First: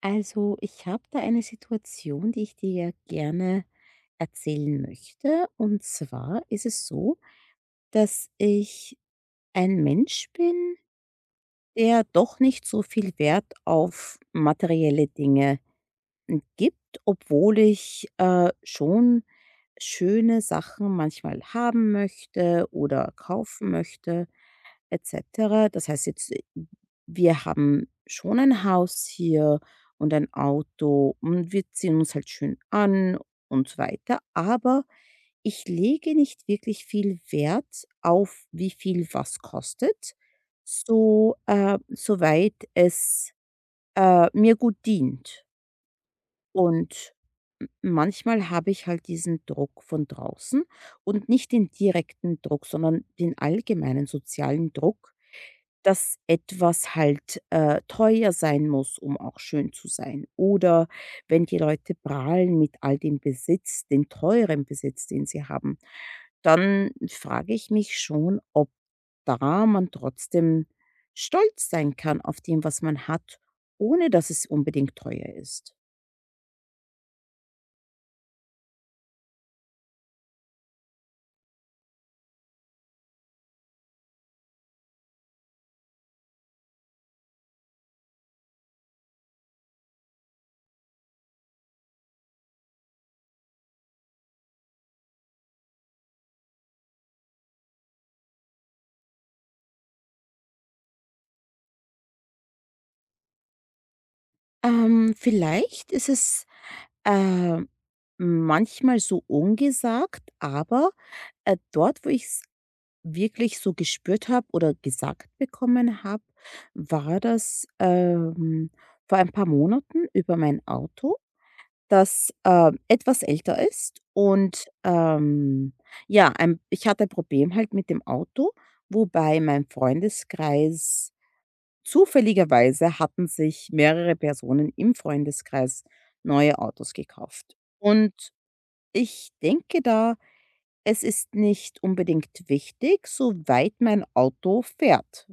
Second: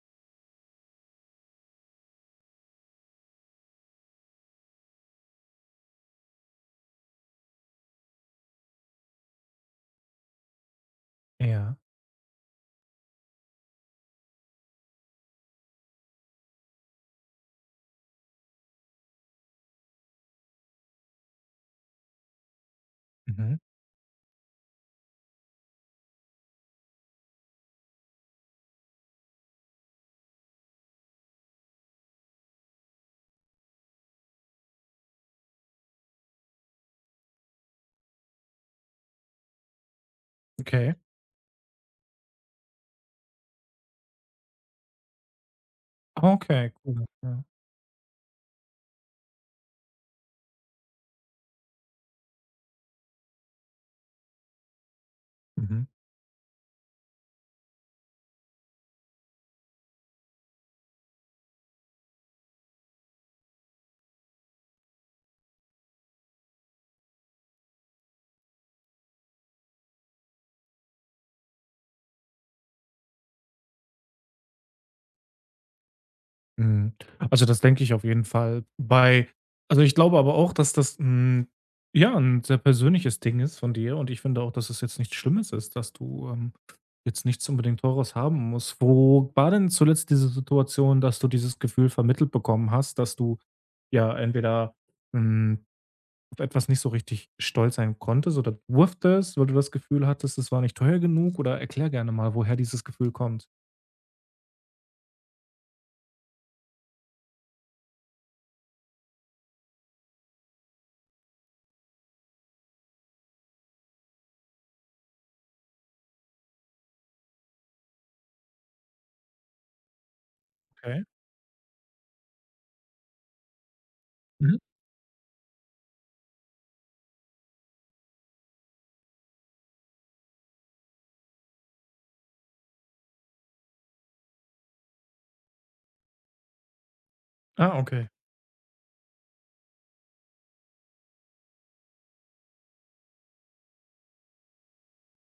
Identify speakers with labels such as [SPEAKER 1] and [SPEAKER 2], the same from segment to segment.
[SPEAKER 1] Also, ich habe da eine Situation, die ich dir ja gerne erzählen möchte. Und zwar ist es so, dass ich ein Mensch bin,
[SPEAKER 2] Ja.
[SPEAKER 1] der doch nicht so viel Wert auf materielle Dinge gibt, obwohl ich schon schöne Sachen manchmal haben möchte oder
[SPEAKER 2] Mhm.
[SPEAKER 1] kaufen möchte et cetera. Das heißt jetzt, wir haben schon ein Haus hier und ein Auto und wir ziehen uns halt schön an und so weiter, aber ich lege nicht wirklich viel Wert auf, wie viel was kostet,
[SPEAKER 2] Okay.
[SPEAKER 1] so, soweit es, mir gut dient.
[SPEAKER 2] Okay, cool.
[SPEAKER 1] Und
[SPEAKER 2] Ja.
[SPEAKER 1] manchmal habe ich halt diesen Druck von draußen und nicht den direkten Druck, sondern den allgemeinen sozialen Druck,
[SPEAKER 2] Mhm.
[SPEAKER 1] dass etwas halt, teuer sein muss, um auch schön zu sein. Oder wenn die Leute prahlen mit all dem Besitz, den teuren Besitz, den sie haben, dann frage ich mich schon, ob da man trotzdem stolz sein kann auf dem, was man hat, ohne dass es unbedingt teuer ist.
[SPEAKER 2] Mhm. Also, das denke ich auf jeden Fall. Bei Also, ich glaube aber auch, dass das 'n ja, ein sehr persönliches Ding ist von dir, und ich finde auch, dass es jetzt nichts Schlimmes ist, dass du jetzt nichts unbedingt Teures haben musst. Wo war denn zuletzt diese Situation, dass du dieses Gefühl vermittelt bekommen hast, dass du ja entweder, hm auf etwas nicht so richtig stolz sein konntest oder durftest, weil du das Gefühl hattest, es war nicht teuer genug? Oder erklär gerne mal, woher dieses Gefühl kommt.
[SPEAKER 1] Vielleicht ist es, äh, manchmal so ungesagt, aber, dort, wo ich wirklich so gespürt habe oder gesagt bekommen habe, war das, vor ein paar Monaten über mein
[SPEAKER 2] Okay.
[SPEAKER 1] Auto, das, etwas älter ist
[SPEAKER 2] Mhm.
[SPEAKER 1] und, ja, ein ich hatte ein Problem halt mit dem Auto, wobei mein Freundeskreis zufälligerweise hatten sich mehrere Personen im Freundeskreis neue Autos gekauft.
[SPEAKER 2] Ah, okay.
[SPEAKER 1] Und ich denke da, es ist nicht unbedingt wichtig, soweit mein Auto fährt.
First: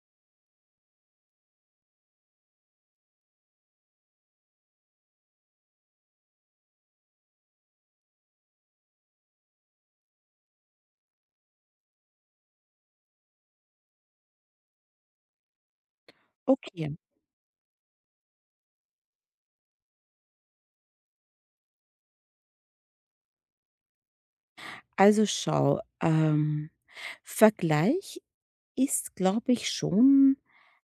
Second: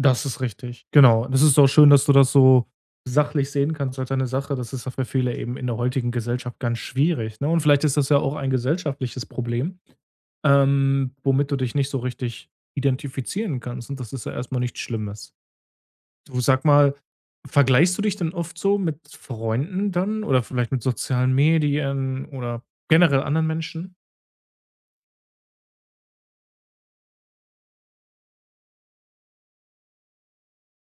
[SPEAKER 2] Das ist richtig. Genau. Das ist auch schön, dass du das so sachlich sehen kannst als eine Sache. Das ist ja für viele eben in der heutigen Gesellschaft ganz schwierig, ne? Und vielleicht ist das ja auch ein gesellschaftliches Problem, womit du dich nicht so richtig identifizieren kannst. Und das ist ja erstmal nichts Schlimmes. Du sag mal,
[SPEAKER 1] Okay,
[SPEAKER 2] vergleichst du dich denn oft so mit Freunden dann oder vielleicht mit sozialen Medien oder generell anderen Menschen?
[SPEAKER 1] also schau, vergleich ist, glaube ich, schon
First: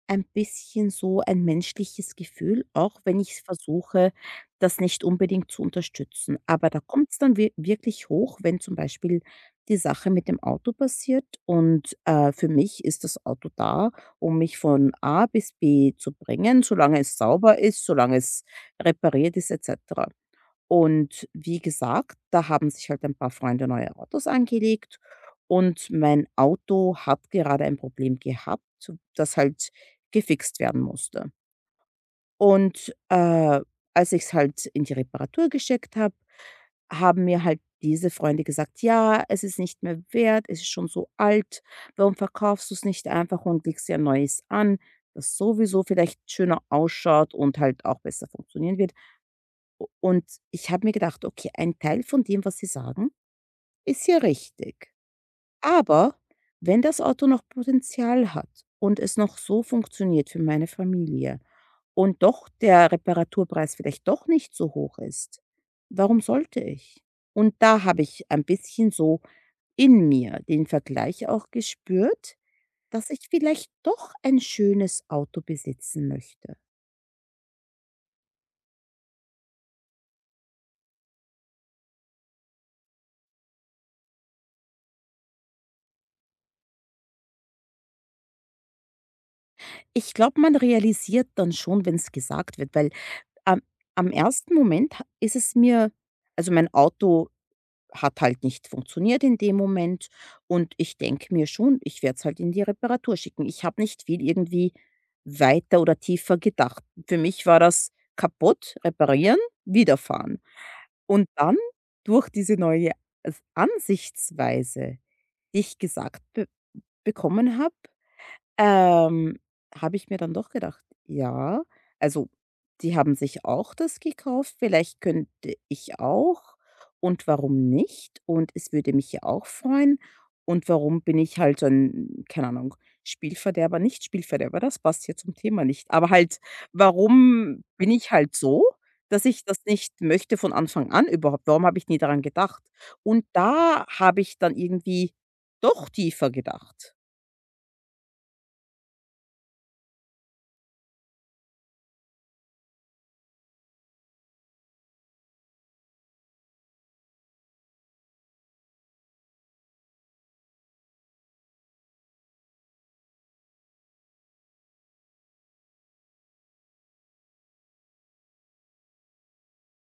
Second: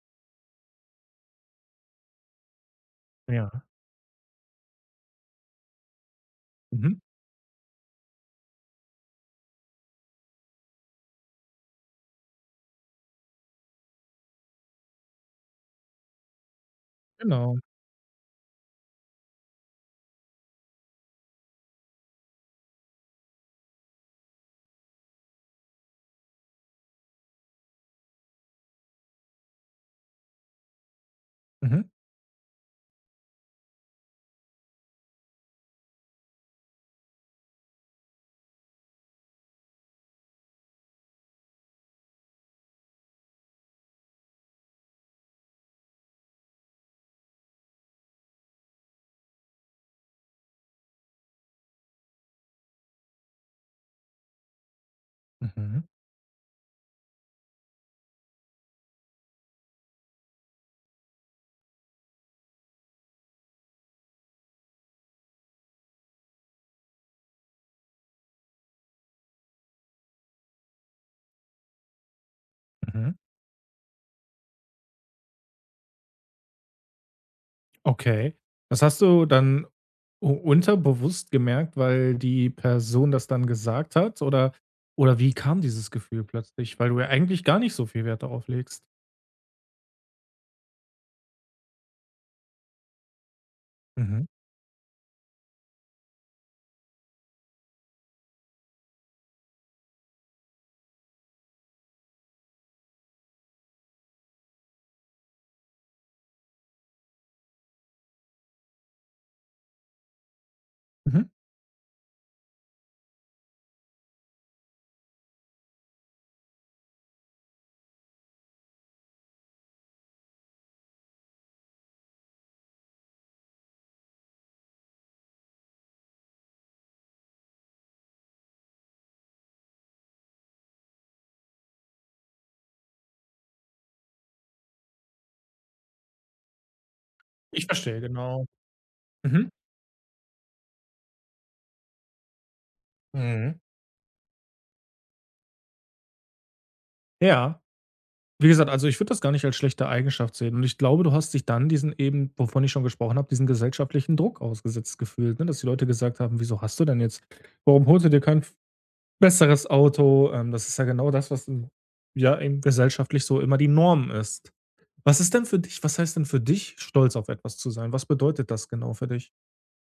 [SPEAKER 1] ein bisschen so ein menschliches Gefühl, auch wenn ich
[SPEAKER 2] Ja.
[SPEAKER 1] versuche, das nicht unbedingt zu unterstützen. Aber da
[SPEAKER 2] Mhm.
[SPEAKER 1] kommt es dann wir wirklich hoch, wenn zum Beispiel die Sache mit dem Auto passiert und, für mich ist das Auto da, um mich von A bis B zu bringen, solange es sauber
[SPEAKER 2] Genau.
[SPEAKER 1] ist, solange es repariert ist et cetera. Und wie gesagt, da haben sich halt ein paar Freunde neue Autos angelegt und mein Auto hat gerade ein Problem gehabt, das halt gefixt werden musste.
[SPEAKER 2] Mhm.
[SPEAKER 1] Und, als ich es halt in die Reparatur geschickt habe, haben mir halt diese Freunde gesagt: „Ja, es ist nicht mehr wert, es ist schon so alt. Warum verkaufst du es nicht einfach und legst dir ein neues an, das sowieso vielleicht schöner ausschaut und halt auch besser funktionieren wird?“ Und ich habe mir gedacht: „Okay, ein Teil von dem, was Sie sagen, ist ja richtig.
[SPEAKER 2] Mhm.
[SPEAKER 1] Aber wenn das Auto noch Potenzial hat und es noch so funktioniert für meine Familie und doch der Reparaturpreis vielleicht doch nicht so hoch ist, warum sollte ich?“ Und da habe ich ein bisschen so in mir den Vergleich auch gespürt, dass
[SPEAKER 2] Mhm.
[SPEAKER 1] ich vielleicht doch ein schönes Auto besitzen möchte.
[SPEAKER 2] Okay. Das hast du dann u unterbewusst gemerkt, weil die Person das dann gesagt hat, oder wie kam dieses Gefühl plötzlich? Weil du ja eigentlich gar nicht so viel Wert darauf legst.
[SPEAKER 1] Ich glaube, man realisiert dann schon, wenn es gesagt wird, weil am am
[SPEAKER 2] Mhm.
[SPEAKER 1] ersten Moment ha ist es mir, also, mein Auto hat halt nicht funktioniert in dem Moment und ich denke mir schon, ich werde es halt in die Reparatur schicken. Ich habe nicht viel irgendwie weiter oder tiefer gedacht. Für mich war das kaputt, reparieren, wiederfahren.
[SPEAKER 2] Mhm.
[SPEAKER 1] Und dann durch diese neue s Ansichtsweise, die ich gesagt be bekommen habe ähm, habe ich mir dann doch gedacht, ja, also die haben sich auch das gekauft, vielleicht könnte ich auch, und warum nicht? Und es würde mich ja auch freuen, und warum bin ich halt so 'n, keine Ahnung, Spielverderber, nicht Spielverderber, das passt hier zum Thema nicht, aber halt, warum
[SPEAKER 2] Ich
[SPEAKER 1] bin
[SPEAKER 2] verstehe,
[SPEAKER 1] ich halt
[SPEAKER 2] genau.
[SPEAKER 1] so, dass ich
[SPEAKER 2] Mhm.
[SPEAKER 1] das nicht möchte von Anfang an überhaupt? Warum habe ich nie daran gedacht? Und
[SPEAKER 2] Mhm.
[SPEAKER 1] da habe ich dann irgendwie doch tiefer gedacht.
[SPEAKER 2] Ja. Wie gesagt, also ich würde das gar nicht als schlechte Eigenschaft sehen. Und ich glaube, du hast dich dann diesen, eben, wovon ich schon gesprochen habe, diesen gesellschaftlichen Druck ausgesetzt gefühlt, ne? Dass die Leute gesagt haben: „Wieso hast du denn jetzt warum holst du dir kein besseres Auto?“ das ist ja genau das, was im ja, eben gesellschaftlich so immer die Norm ist. Was ist denn für dich was heißt denn für dich, stolz auf etwas zu sein? Was bedeutet das genau für dich?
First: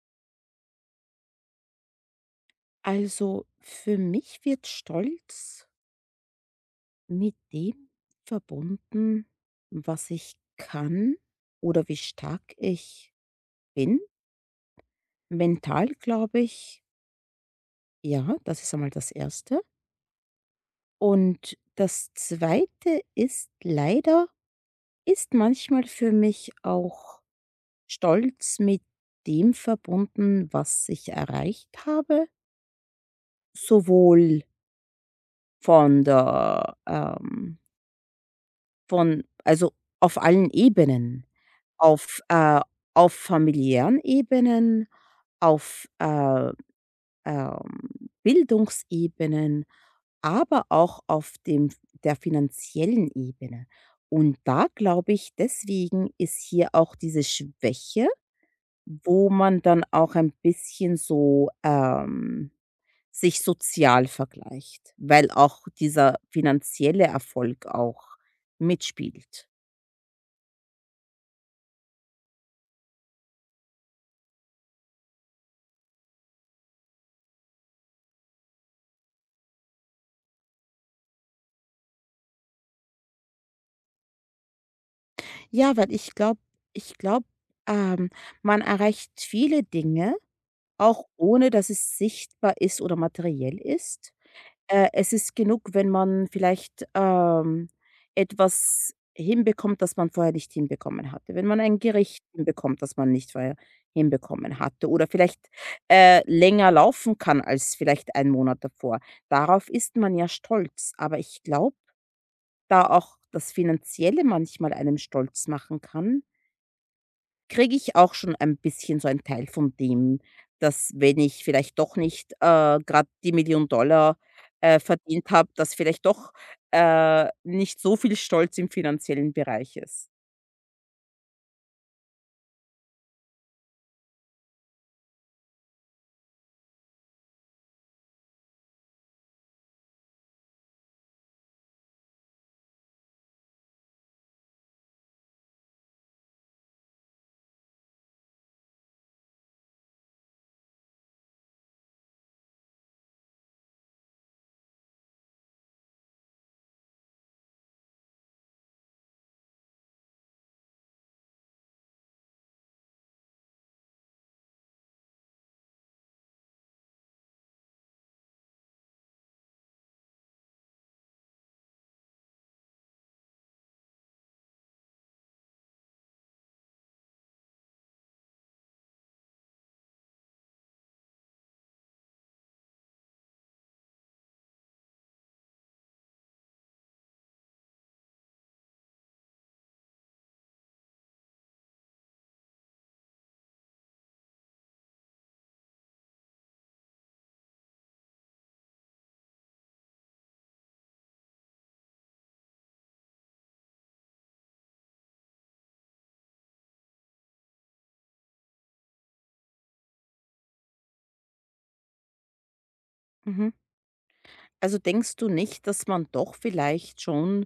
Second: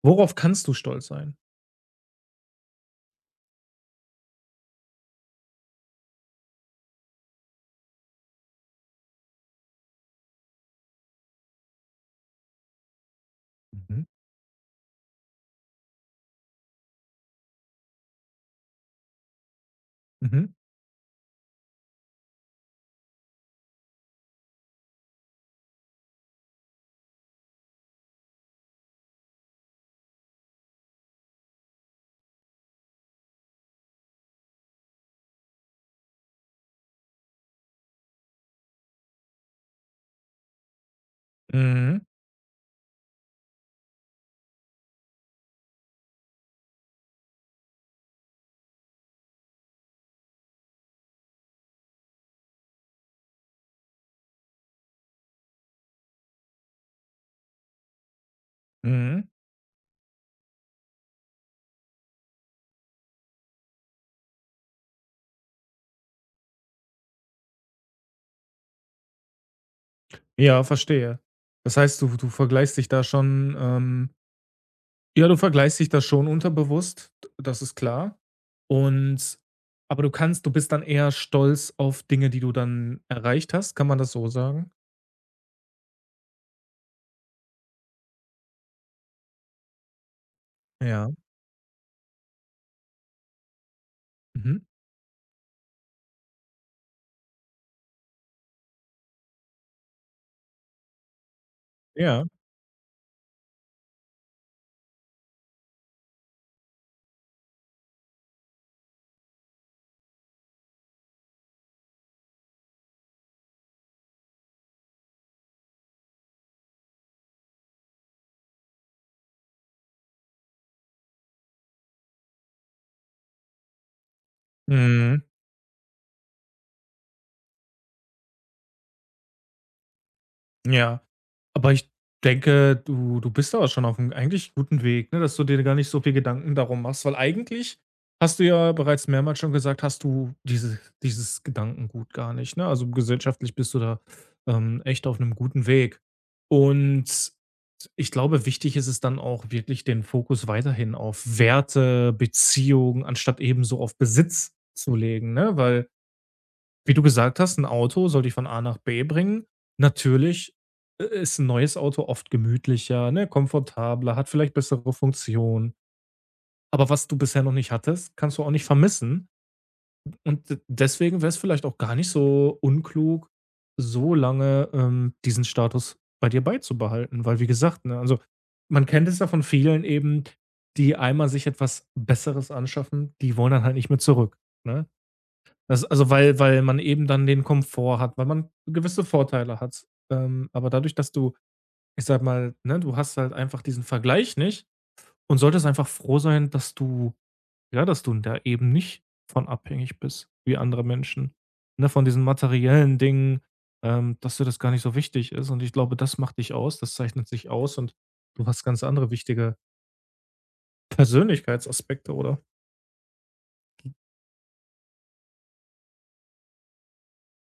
[SPEAKER 2] Worauf kannst du stolz sein?
[SPEAKER 1] Also, für mich wird Stolz mit dem verbunden, was ich kann oder wie stark ich bin.
[SPEAKER 2] Mhm,
[SPEAKER 1] Mental, glaube ich, ja, das ist einmal das Erste.
[SPEAKER 2] mhm,
[SPEAKER 1] Und das Zweite ist leider, ist manchmal für mich auch Stolz mit dem verbunden, was ich erreicht habe, sowohl von der, von, also, auf allen Ebenen.
[SPEAKER 2] mhm,
[SPEAKER 1] Auf, äh auf familiären Ebenen, aufähm, Bildungsebenen, aber auch auf dem der finanziellen Ebene. Und da glaube ich, deswegen ist hier auch diese Schwäche,
[SPEAKER 2] mhm.
[SPEAKER 1] wo man dann auch ein bisschen so, sich sozial vergleicht, weil auch dieser finanzielle Erfolg auch mitspielt.
[SPEAKER 2] Ja, verstehe. Das heißt, du vergleichst dich da schon, ähm, ja, du vergleichst dich das schon unterbewusst, d das ist klar. Und aber du kannst du bist dann eher stolz auf Dinge, die du dann erreicht hast. Kann man das so sagen?
[SPEAKER 1] Ja, weil ich glaube, ähm, man erreicht viele Dinge, auch
[SPEAKER 2] Ja.
[SPEAKER 1] ohne dass es sichtbar ist oder materiell ist.
[SPEAKER 2] Mhm.
[SPEAKER 1] Es ist genug, wenn man vielleicht, etwas hinbekommt, das man vorher nicht hinbekommen hatte. Wenn man ein Gericht
[SPEAKER 2] Ja.
[SPEAKER 1] hinbekommt, das man nicht vorher hinbekommen hatte, oder vielleicht, länger laufen kann als vielleicht 1 Monat davor. Darauf ist man ja stolz, aber ich glaube, da auch das Finanzielle manchmal einem stolz machen kann, kriege ich auch schon ein bisschen so ein Teil von dem, dass, wenn ich vielleicht doch nicht, grad die Million Dollar,
[SPEAKER 2] Mhm.
[SPEAKER 1] verdient habe, dass vielleicht doch, nicht so viel Stolz im finanziellen Bereich ist.
[SPEAKER 2] Ja, aber ich denke, du bist aber schon auf einem eigentlich guten Weg, ne, dass du dir gar nicht so viel Gedanken darum machst, weil eigentlich hast du ja bereits mehrmals schon gesagt, hast du diese dieses Gedankengut gar nicht, ne? Also, gesellschaftlich bist du da, echt auf einem guten Weg. Und ich glaube, wichtig ist es dann auch wirklich, den Fokus weiterhin auf Werte, Beziehungen anstatt eben so auf Besitz zu legen, ne? Weil wie du gesagt hast, ein Auto soll dich von A nach B bringen. Natürlich i ist ein neues Auto oft gemütlicher, ne, komfortabler, hat vielleicht bessere Funktionen. Aber was du bisher noch nicht hattest, kannst du auch nicht vermissen. Und d deswegen wäre es vielleicht auch gar nicht so unklug, so lange, diesen Status bei dir beizubehalten. Weil wie gesagt, ne, also, man kennt es ja von vielen eben, die einmal sich etwas Besseres anschaffen, die wollen dann halt nicht mehr zurück, ne? Das also, weil man eben dann den Komfort hat, weil man gewisse Vorteile hat. Aber dadurch, dass du, ich sage mal, ne, du hast halt einfach diesen Vergleich nicht und solltest einfach froh sein, dass du ja, dass du da eben nicht von abhängig bist wie andere Menschen, ne, von diesen materiellen Dingen, dass dir das gar nicht so wichtig ist. Und ich glaube, das macht dich aus, das zeichnet dich aus, und du hast ganz andere wichtige Persönlichkeitsaspekte, oder?
[SPEAKER 1] Mhm. Also, denkst du nicht, dass man doch vielleicht schon,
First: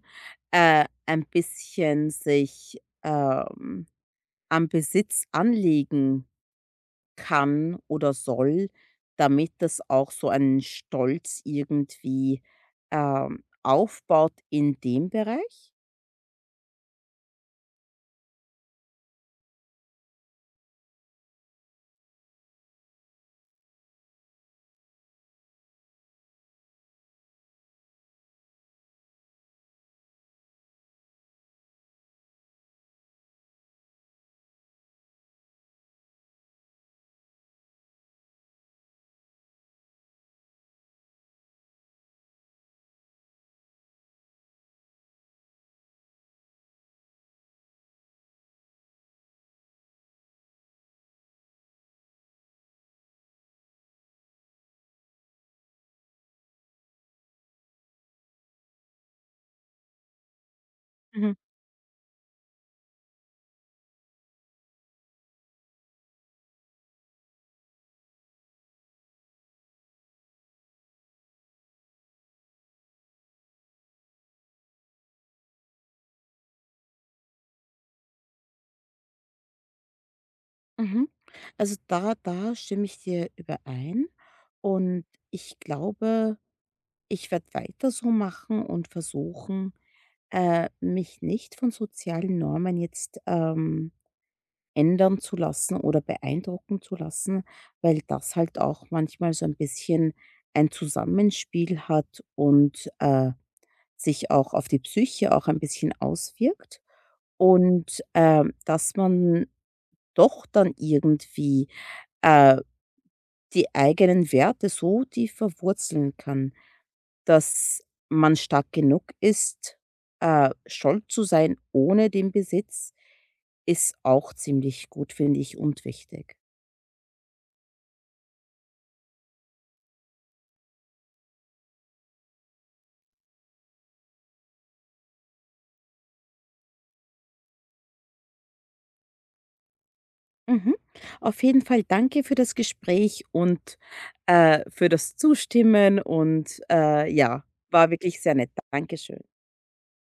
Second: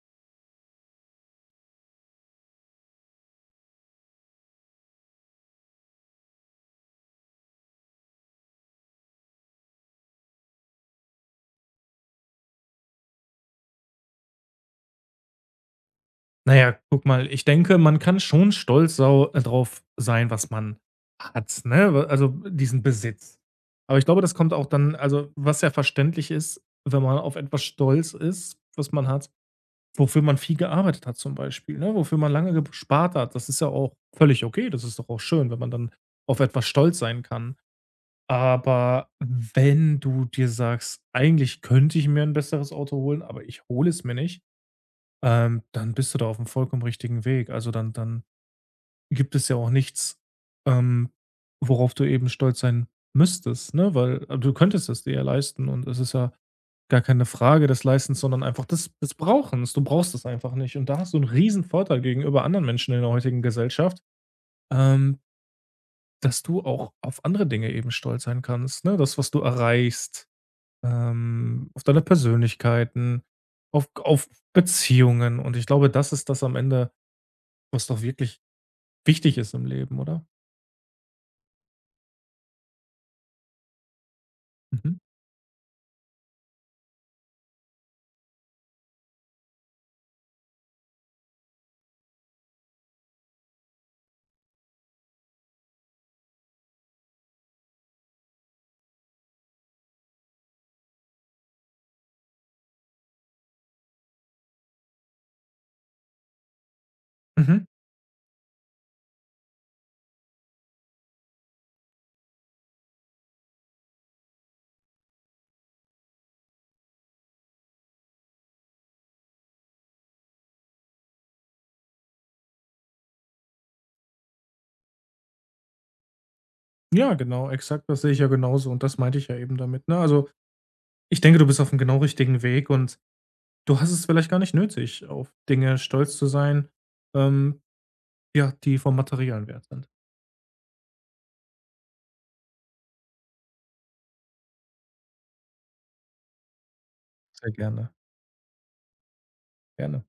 [SPEAKER 1] äh, ein bisschen sich, ähm, am Besitz anlegen kann oder soll, damit das auch so einen Stolz irgendwie, aufbaut in dem Bereich.
[SPEAKER 2] Na ja, guck mal, ich denke, man kann schon stolz sau drauf sein, was man hat, ne? Also, diesen Besitz. Aber ich glaube, das kommt auch dann also, was ja verständlich ist, wenn man auf etwas stolz ist, was man hat, wofür man viel gearbeitet hat zum Beispiel, ne? Wofür man lange gespart hat. Das ist ja auch völlig okay. Das ist doch auch schön, wenn man dann auf etwas stolz sein kann. Aber wenn du dir sagst: „Eigentlich könnte ich mir ein besseres Auto holen, aber ich hole es mir nicht“, dann bist du da auf dem vollkommen richtigen Weg. Also, dann gibt es ja auch nichts, ähm, worauf du eben stolz sein müsstest, ne? Weil du könntest es dir ja leisten, und es ist ja gar keine Frage des Leistens, sondern einfach des Brauchens. Du brauchst es einfach nicht, und da hast du einen
[SPEAKER 1] Mhm.
[SPEAKER 2] riesen Vorteil gegenüber anderen Menschen in der heutigen Gesellschaft, ähm, dass du auch auf andere Dinge eben stolz sein kannst, ne? Das, was du erreichst, auf deine Persönlichkeiten, auf Beziehungen, und ich glaube, das ist das am Ende, was doch wirklich wichtig ist im Leben, oder?
[SPEAKER 1] Mhm. Also, da stimme ich dir überein,
[SPEAKER 2] Mhm.
[SPEAKER 1] und ich glaube, ich werde weiter so machen und versuchen, mich nicht von sozialen Normen jetzt, ändern zu lassen oder beeindrucken zu lassen, weil das halt auch manchmal so ein bisschen ein Zusammenspiel hat und sich auch auf die Psyche auch ein bisschen auswirkt,
[SPEAKER 2] Mhm.
[SPEAKER 1] und dass man doch dann irgendwie äh, die eigenen Werte so tief verwurzeln kann, dass man stark genug ist, stolz zu sein ohne den Besitz, ist auch ziemlich gut, finde ich, und wichtig.
[SPEAKER 2] Ja, genau, exakt, das sehe ich ja genauso, und das meinte ich ja eben damit, ne? Also, ich denke, du bist auf dem genau richtigen Weg, und du hast es vielleicht gar nicht nötig, auf Dinge stolz zu sein, ähm, ja, die vom materiellen Wert sind.
[SPEAKER 1] Mhm. Auf jeden Fall danke für das Gespräch und, für das Zustimmen und, ja,
[SPEAKER 2] Sehr
[SPEAKER 1] war
[SPEAKER 2] gerne,
[SPEAKER 1] wirklich sehr nett. Dankeschön.
[SPEAKER 2] gerne.